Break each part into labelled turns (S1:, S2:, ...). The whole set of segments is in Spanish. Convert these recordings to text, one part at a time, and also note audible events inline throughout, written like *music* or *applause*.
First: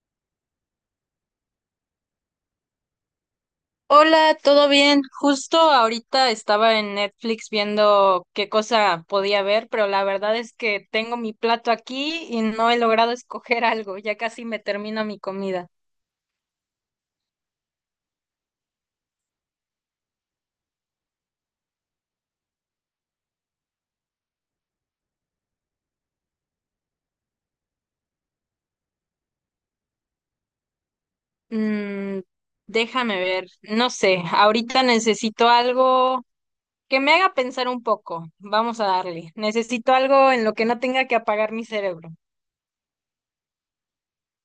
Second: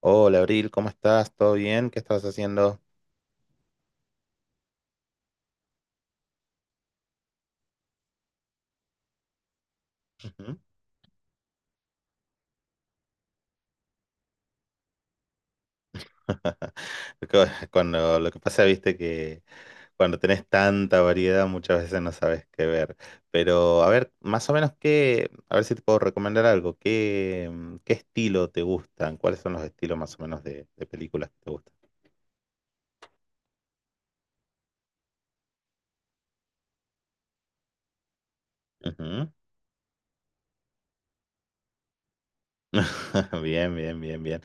S1: Hola, Abril, ¿cómo estás? ¿Todo bien? ¿Qué estás haciendo?
S2: Hola, ¿todo bien? Justo ahorita estaba en Netflix viendo qué cosa podía ver, pero la verdad es
S1: Ujú.
S2: que tengo mi plato aquí y no he logrado *laughs* escoger algo, ya casi me termino mi comida.
S1: *laughs* Co- Cuando lo que pasa, viste que cuando tenés tanta variedad muchas veces no sabes qué ver. Pero a ver, más o menos qué, a ver si te puedo recomendar algo. ¿Qué, qué estilo te gustan? ¿Cuáles son los estilos más o menos de películas que te gustan?
S2: Mm, Déjame ver, no sé, ahorita necesito algo que me haga pensar un poco. Vamos a
S1: Ujú.
S2: darle. Necesito algo en lo que no tenga que apagar mi cerebro.
S1: *laughs* Bien, bien, bien, bien.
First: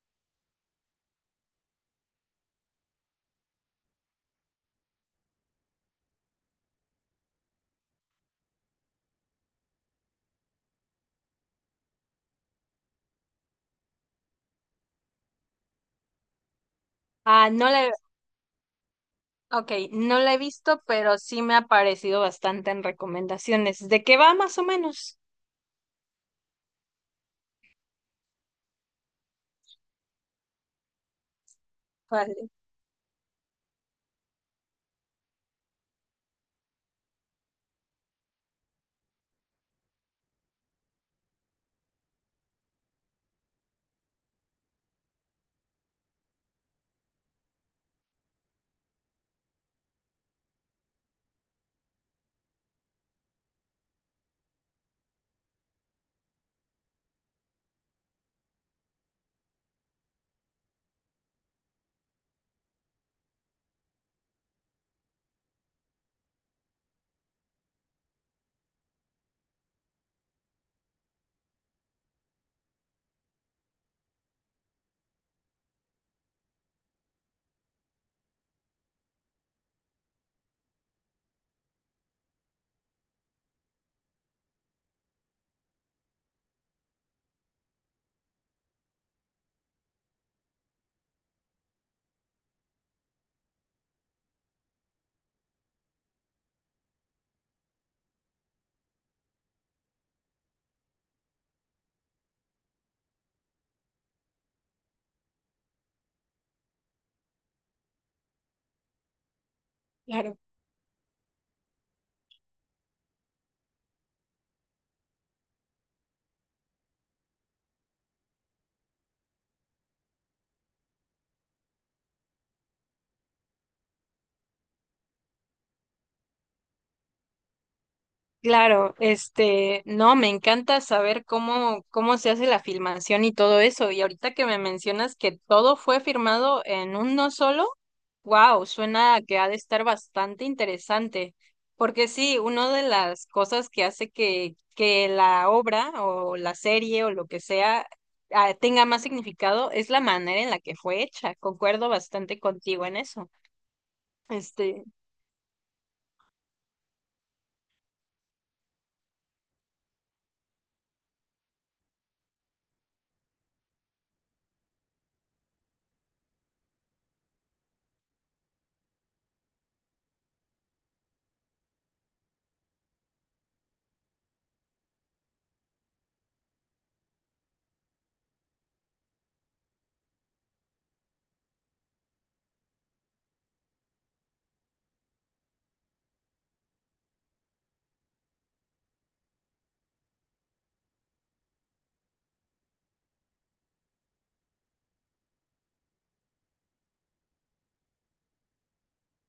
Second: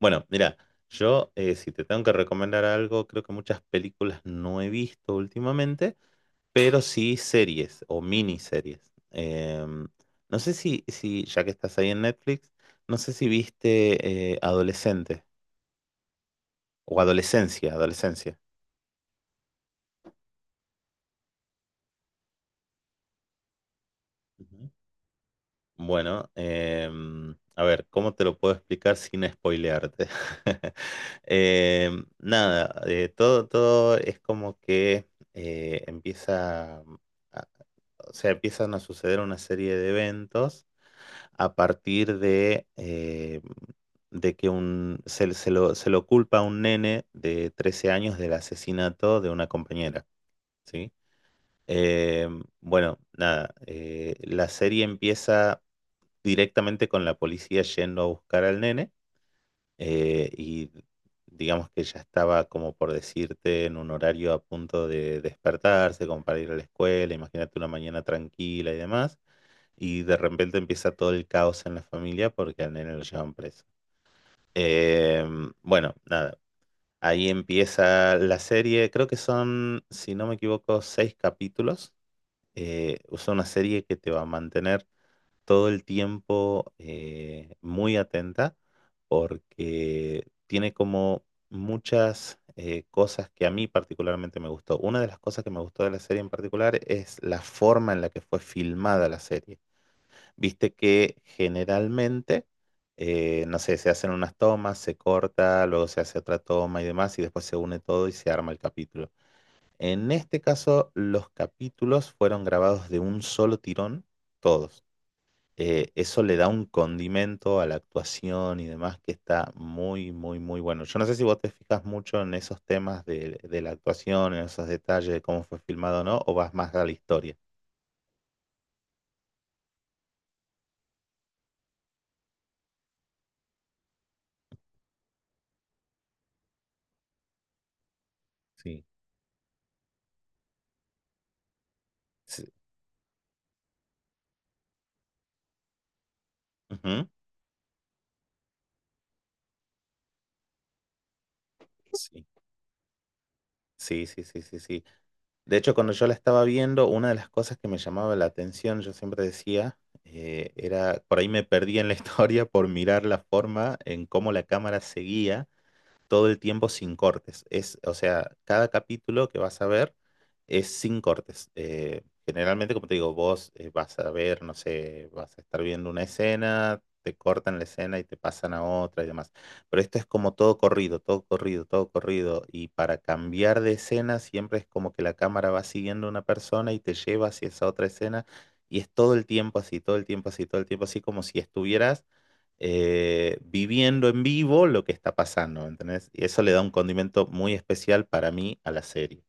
S1: Bueno, mira, yo si te tengo que recomendar algo, creo que muchas películas no he visto últimamente, pero sí series o miniseries. Em, no sé si ya que estás ahí en Netflix, no sé si viste Adolescente o
S2: Ah,
S1: Adolescencia, Adolescencia.
S2: ok, no la he visto, pero sí me ha parecido bastante en recomendaciones. ¿De qué va más o
S1: Ujú.
S2: menos?
S1: Bueno, a ver, ¿cómo te lo puedo explicar sin spoilearte? *laughs*
S2: Vale.
S1: Nada, todo es como que empieza, a- o sea, empiezan a suceder una serie de eventos a partir de que un, se, se lo culpa a un nene de 13 años del asesinato de una compañera, ¿sí? Eh, bueno, nada, la serie empieza directamente con la policía yendo a buscar al nene y digamos que ya estaba como por decirte en un horario a punto de despertarse, como para ir a la escuela, imagínate una mañana tranquila y demás. Y de repente empieza todo el caos en la familia porque al nene lo llevan preso. Bueno, nada, ahí empieza la serie. Creo que son, si no me equivoco, 6 capítulos. Es una serie que te va a mantener todo el tiempo muy atenta porque tiene como muchas cosas que a mí particularmente me gustó. Una de las cosas que me gustó de la serie en particular es la forma en la que fue filmada la serie. Viste que generalmente, no sé, se hacen unas tomas, se corta, luego se hace otra toma y demás, y después se une todo y se arma el capítulo. En
S2: Claro,
S1: este caso, los capítulos fueron grabados de un solo tirón, todos. Eso le da un condimento a la actuación y demás que está muy, muy, muy bueno. Yo no sé si vos te fijas mucho en esos temas de la actuación, en esos detalles de cómo fue filmado o no, o vas más a la historia.
S2: claro, este, no, me encanta saber cómo se hace la filmación y todo eso. Y ahorita que me mencionas que todo fue firmado en uno solo, wow,
S1: Sí.
S2: suena a que ha de estar bastante interesante. Porque sí,
S1: Sí.
S2: una de las cosas que hace que la obra o la serie
S1: Ujú.
S2: o lo que sea tenga más significado es la manera en la que fue hecha. Concuerdo bastante contigo en eso.
S1: Sí, sí, sí, sí, sí,
S2: Este,
S1: sí. De hecho, cuando yo la estaba viendo, una de las cosas que me llamaba la atención, yo siempre decía, era, por ahí me perdí en la *laughs* historia por mirar la forma en cómo la cámara seguía todo el tiempo sin cortes. Es, o sea, cada capítulo que vas a ver es sin cortes. Generalmente, como te digo, vos vas a ver, no sé, vas a estar viendo una escena, te cortan la escena y te pasan a otra y demás. Pero esto es como todo corrido, todo corrido, todo corrido. Y para cambiar de escena siempre es como que la cámara va siguiendo a una persona y te lleva hacia esa otra escena. Y es todo el tiempo así, todo el tiempo así, todo el tiempo así, como si estuvieras viviendo en vivo lo que está pasando, ¿entendés? Y eso le da un condimento muy especial para mí a la serie.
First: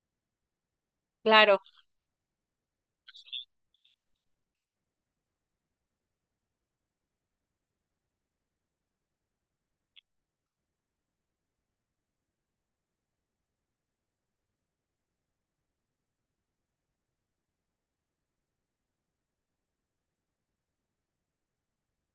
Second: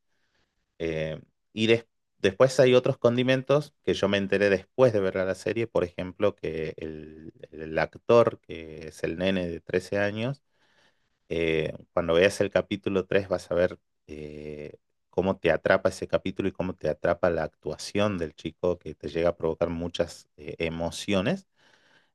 S1: Eh,
S2: claro.
S1: y des- después hay otros condimentos que yo me enteré después de ver la serie, por ejemplo, que el actor, que es el nene de 13 años, cuando veas el capítulo 3 vas a ver eh, cómo te atrapa ese capítulo y cómo te atrapa la actuación del chico, que te llega a provocar muchas emociones.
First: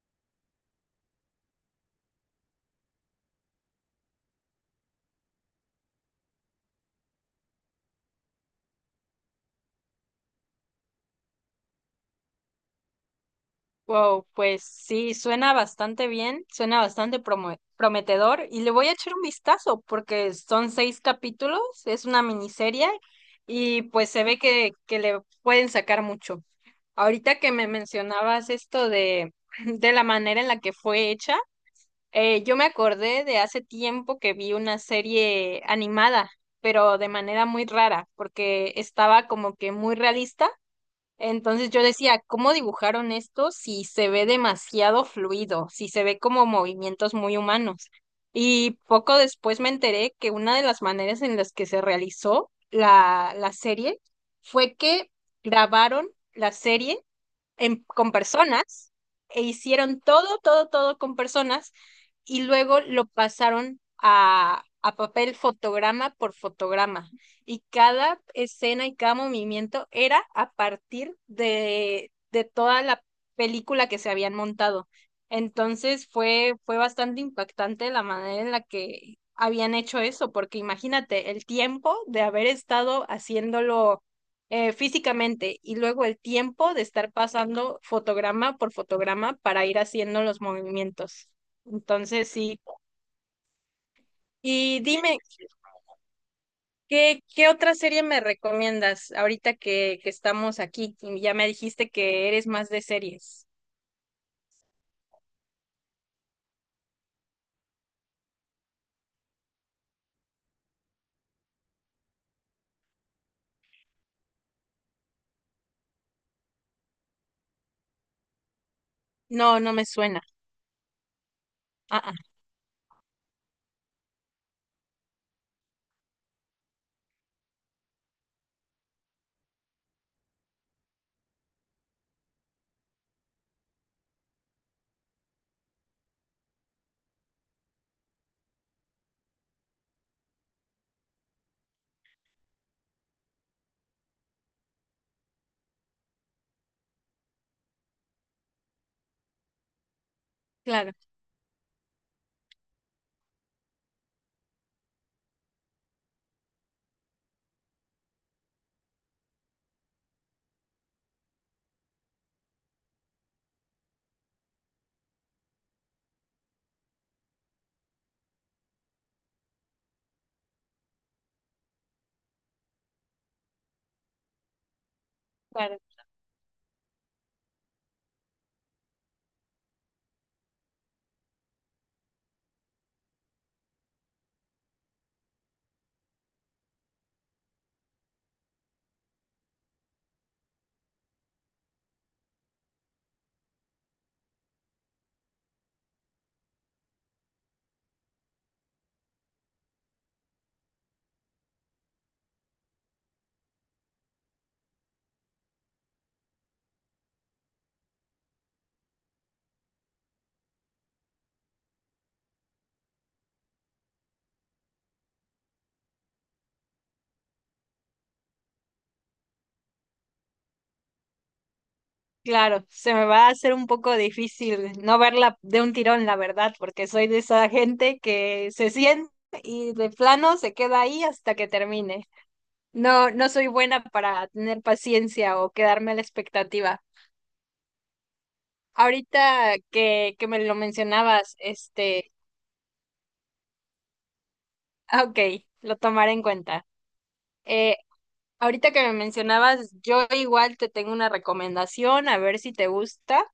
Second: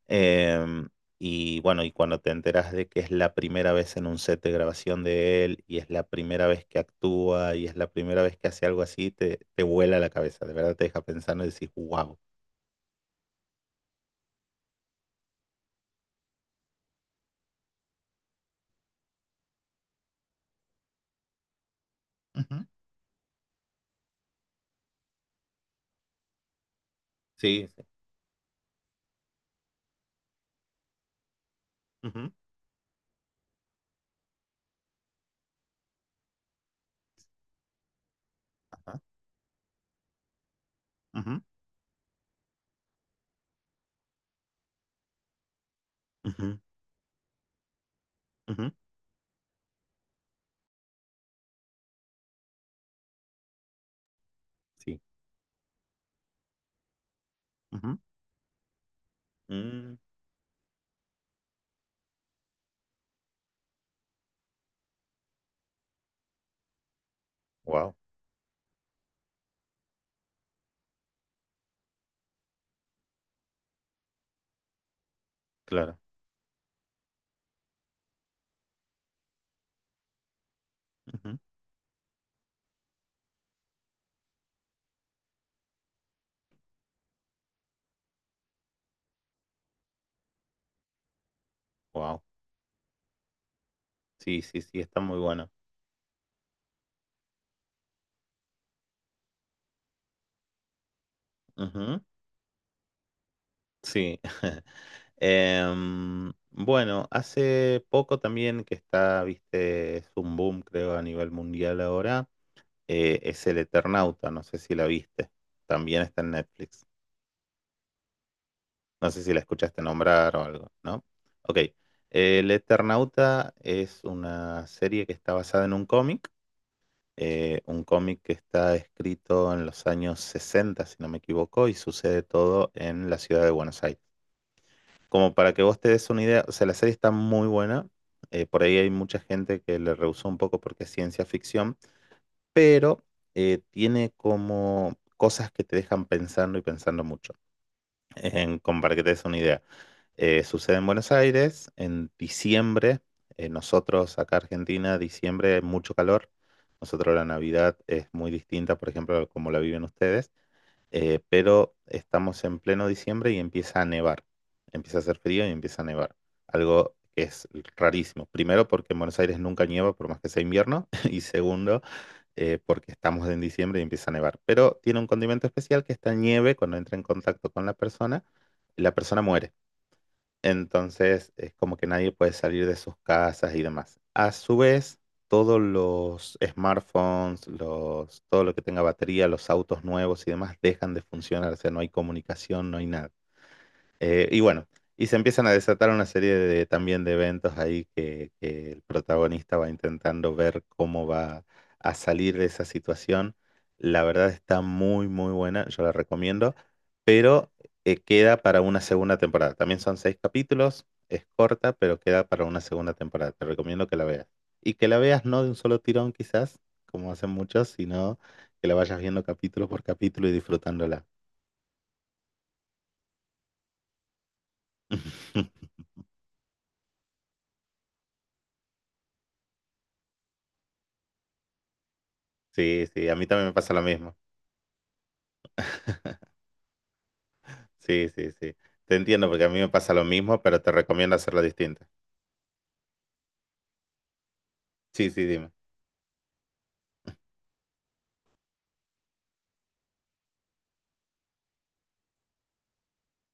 S1: Em, y bueno, y cuando te enteras de que es la primera vez en un set de grabación de él, y es la primera vez que actúa, y es la primera vez que hace algo así, te vuela la cabeza, de verdad te deja pensando y decís, wow.
S2: Wow, pues sí, suena bastante bien, suena bastante prometedor y le voy a echar un vistazo porque son seis capítulos, es una
S1: Ujú.
S2: miniserie y pues se ve que le pueden sacar mucho. Ahorita que me
S1: Sí, sí.
S2: mencionabas esto de, *laughs* de la manera en la que fue hecha,
S1: Ujú.
S2: yo me acordé de hace tiempo que vi una serie animada, pero de manera muy rara porque
S1: Ajá,
S2: estaba como que muy realista.
S1: ujú,
S2: Entonces yo decía, ¿cómo dibujaron esto si se ve demasiado fluido, si se ve como
S1: ujú,
S2: movimientos muy humanos?
S1: ujú,
S2: Y poco después me enteré que una de las maneras en las que se realizó la serie fue
S1: sí.
S2: que grabaron la serie
S1: Ujú.
S2: con personas e
S1: Mm,
S2: hicieron todo, todo, todo con personas y luego lo pasaron a papel fotograma por fotograma. Y
S1: wow,
S2: cada escena y cada movimiento era a partir de toda la película que se habían montado.
S1: claro.
S2: Entonces fue bastante impactante la manera en la que habían hecho eso, porque imagínate
S1: Ujú.
S2: el tiempo de haber estado haciéndolo físicamente y luego el tiempo de estar pasando fotograma por fotograma para ir haciendo los movimientos.
S1: Wow.
S2: Entonces, sí.
S1: Sí, sí, sí,
S2: Y
S1: está
S2: dime,
S1: muy bueno.
S2: ¿qué otra serie me recomiendas ahorita que estamos aquí? Y ya me dijiste
S1: Ujú.
S2: que eres más de series.
S1: Sí. *laughs* Bueno, hace poco también que está, viste, es un boom, creo, a nivel mundial ahora, es El Eternauta, no sé si la viste, también está en Netflix, no sé si la
S2: No, no
S1: escuchaste
S2: me suena.
S1: nombrar o algo, ¿no? Ok,
S2: Ah, ah,
S1: El Eternauta es una serie que está basada en un cómic que está escrito en los años 60 si no me equivoco, y sucede todo en la ciudad de Buenos Aires. Como para que vos te des una idea, o sea, la serie está muy buena. Por ahí hay mucha gente que le rehusó un poco porque es ciencia ficción, pero tiene como cosas que te dejan pensando y pensando mucho. Como para que te des una idea. Sucede en
S2: claro,
S1: Buenos Aires en diciembre. Nosotros acá Argentina, diciembre, mucho calor. Nosotros la Navidad es muy distinta, por ejemplo, a como la viven ustedes, pero estamos en pleno diciembre y empieza a nevar. Empieza a hacer frío y empieza a nevar. Algo que es rarísimo. Primero, porque en Buenos Aires nunca nieva, por más que sea invierno. *laughs* Y segundo, porque estamos en diciembre y empieza a nevar. Pero tiene un condimento
S2: claro,
S1: especial, que esta nieve, cuando entra en contacto con la persona muere. Entonces es como que nadie puede salir de sus casas y demás. A su vez, todos los smartphones, todo lo que tenga batería, los autos nuevos y demás dejan de funcionar. O sea, no hay comunicación, no hay nada. Y bueno, y se empiezan a desatar una serie de, también de eventos ahí que el protagonista va intentando ver cómo va a salir de esa situación. La verdad está muy, muy buena, yo la recomiendo, pero queda para una segunda temporada. También son 6 capítulos, es corta, pero queda para una segunda temporada. Te recomiendo que la veas. Y que la veas no de un solo tirón quizás, como hacen muchos, sino que la vayas viendo capítulo por capítulo y disfrutándola.
S2: claro. Se me va a hacer un poco difícil no verla de un
S1: *laughs*
S2: tirón, la verdad, porque soy de esa gente que se siente y de plano se queda ahí hasta que termine.
S1: Sí, sí,
S2: No,
S1: a mí
S2: no soy
S1: también me pasa lo
S2: buena
S1: mismo.
S2: para tener paciencia o quedarme a la expectativa.
S1: Sí, sí, sí. Te entiendo porque a
S2: Ahorita
S1: mí me pasa lo
S2: que
S1: mismo,
S2: me lo
S1: pero te recomiendo
S2: mencionabas,
S1: hacerla distinta.
S2: este, *laughs* ah,
S1: Sí,
S2: ok,
S1: sí, dime.
S2: lo tomaré en cuenta. Eh, Ahorita que me mencionabas, yo igual te tengo una recomendación, a ver si te gusta,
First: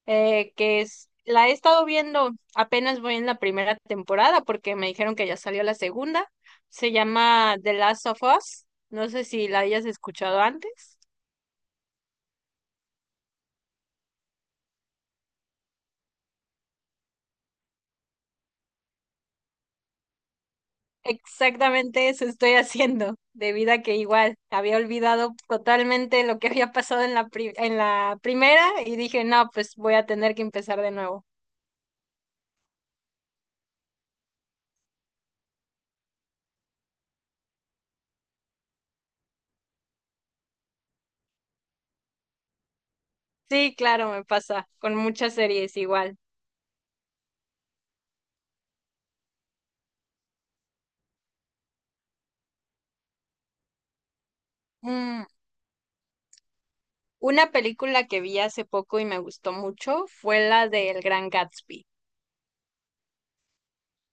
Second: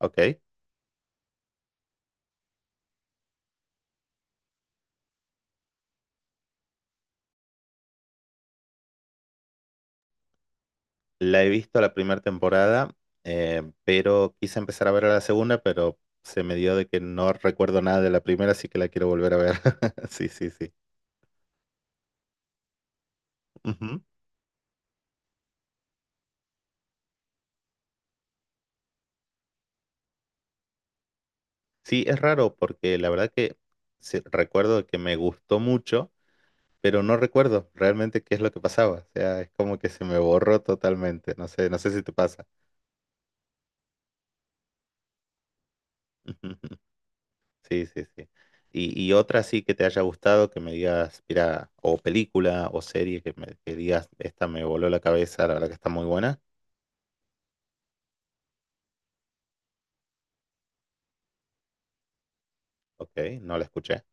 S1: Ok.
S2: que es, la he estado viendo, apenas voy en la primera temporada porque me dijeron que ya salió la segunda. Se llama The Last of Us. No sé si la hayas escuchado antes.
S1: La he visto la primera temporada, pero quise empezar a ver la segunda, pero se me dio de que no recuerdo nada de la primera, así que la quiero volver a ver. *laughs* Sí, sí, sí.
S2: Exactamente eso estoy haciendo, debido a que
S1: Ujú.
S2: igual había olvidado totalmente lo que había pasado en la en la primera y dije, no, pues voy a tener que empezar de nuevo.
S1: Sí, es raro porque la verdad que sí, recuerdo que me gustó mucho, pero no recuerdo realmente qué es lo que pasaba. O sea, es como que se me borró totalmente. No sé, no sé si te pasa.
S2: Sí, claro, me pasa con muchas series igual.
S1: *laughs* Sí, sí, sí. Y otra sí que te haya gustado, que me digas, mira, o película o serie que, que digas, esta me voló la
S2: Mm,
S1: cabeza, la verdad que está muy buena.
S2: Una película que vi hace poco y me gustó mucho fue la de El Gran Gatsby.
S1: Ok, no la escuché.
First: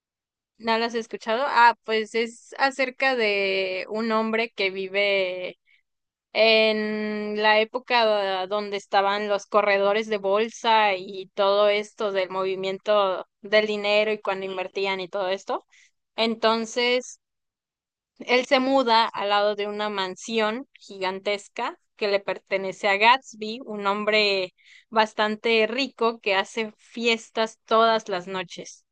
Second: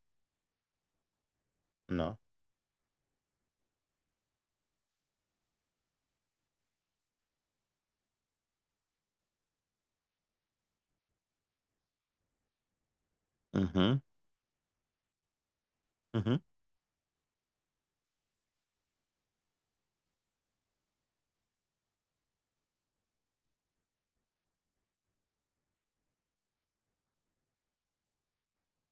S2: ¿No la has escuchado? Ah, pues
S1: No.
S2: es acerca de un hombre que vive en la época donde estaban los corredores de bolsa y todo esto del movimiento del
S1: Ujú,
S2: dinero y cuando invertían y todo esto.
S1: ujú,
S2: Entonces, él se muda al lado de una mansión gigantesca que le pertenece a Gatsby, un hombre bastante rico que hace fiestas todas las noches.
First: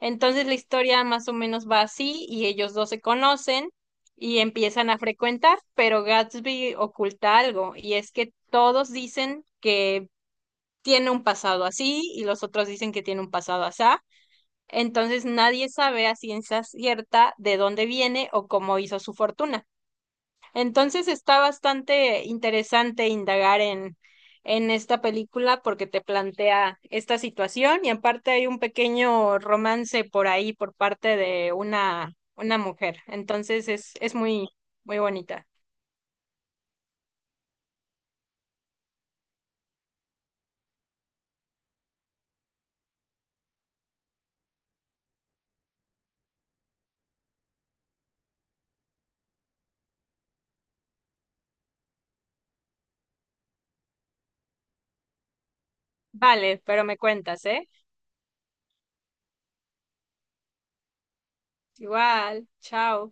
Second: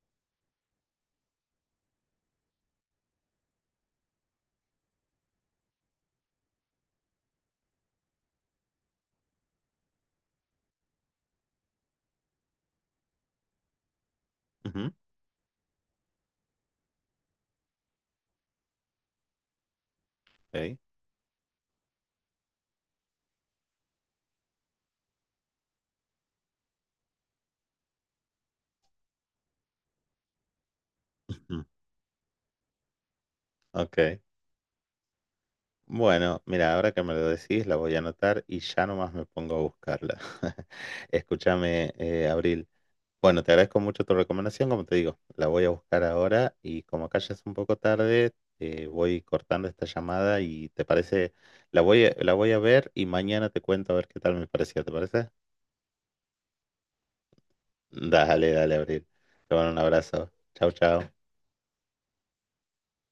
S2: Entonces la historia más o menos va así y ellos dos se conocen y empiezan a frecuentar, pero Gatsby oculta algo y es que todos dicen que tiene un pasado así y los otros dicen que tiene un pasado asá.
S1: ujú,
S2: Entonces nadie sabe a ciencia cierta de dónde viene o cómo hizo su fortuna.
S1: ok,
S2: Entonces está bastante interesante indagar en esta película porque te plantea esta situación y aparte hay un pequeño romance por ahí por parte de
S1: ujú,
S2: una mujer. Entonces es
S1: ok.
S2: muy, muy bonita.
S1: Bueno, mira, ahora que me lo decís, la voy a anotar y ya nomás me pongo a buscarla. *laughs* Escúchame, Abril. Bueno, te agradezco mucho tu recomendación, como te digo, la voy a buscar ahora y como acá ya es un poco tarde, voy cortando esta llamada y te parece, la voy a ver y mañana te cuento a ver qué tal me pareció, ¿te parece?
S2: Vale, pero me cuentas, ¿eh?
S1: Dale, dale, Abril. Te mando un abrazo. Chau, chau.
S2: Igual, chao.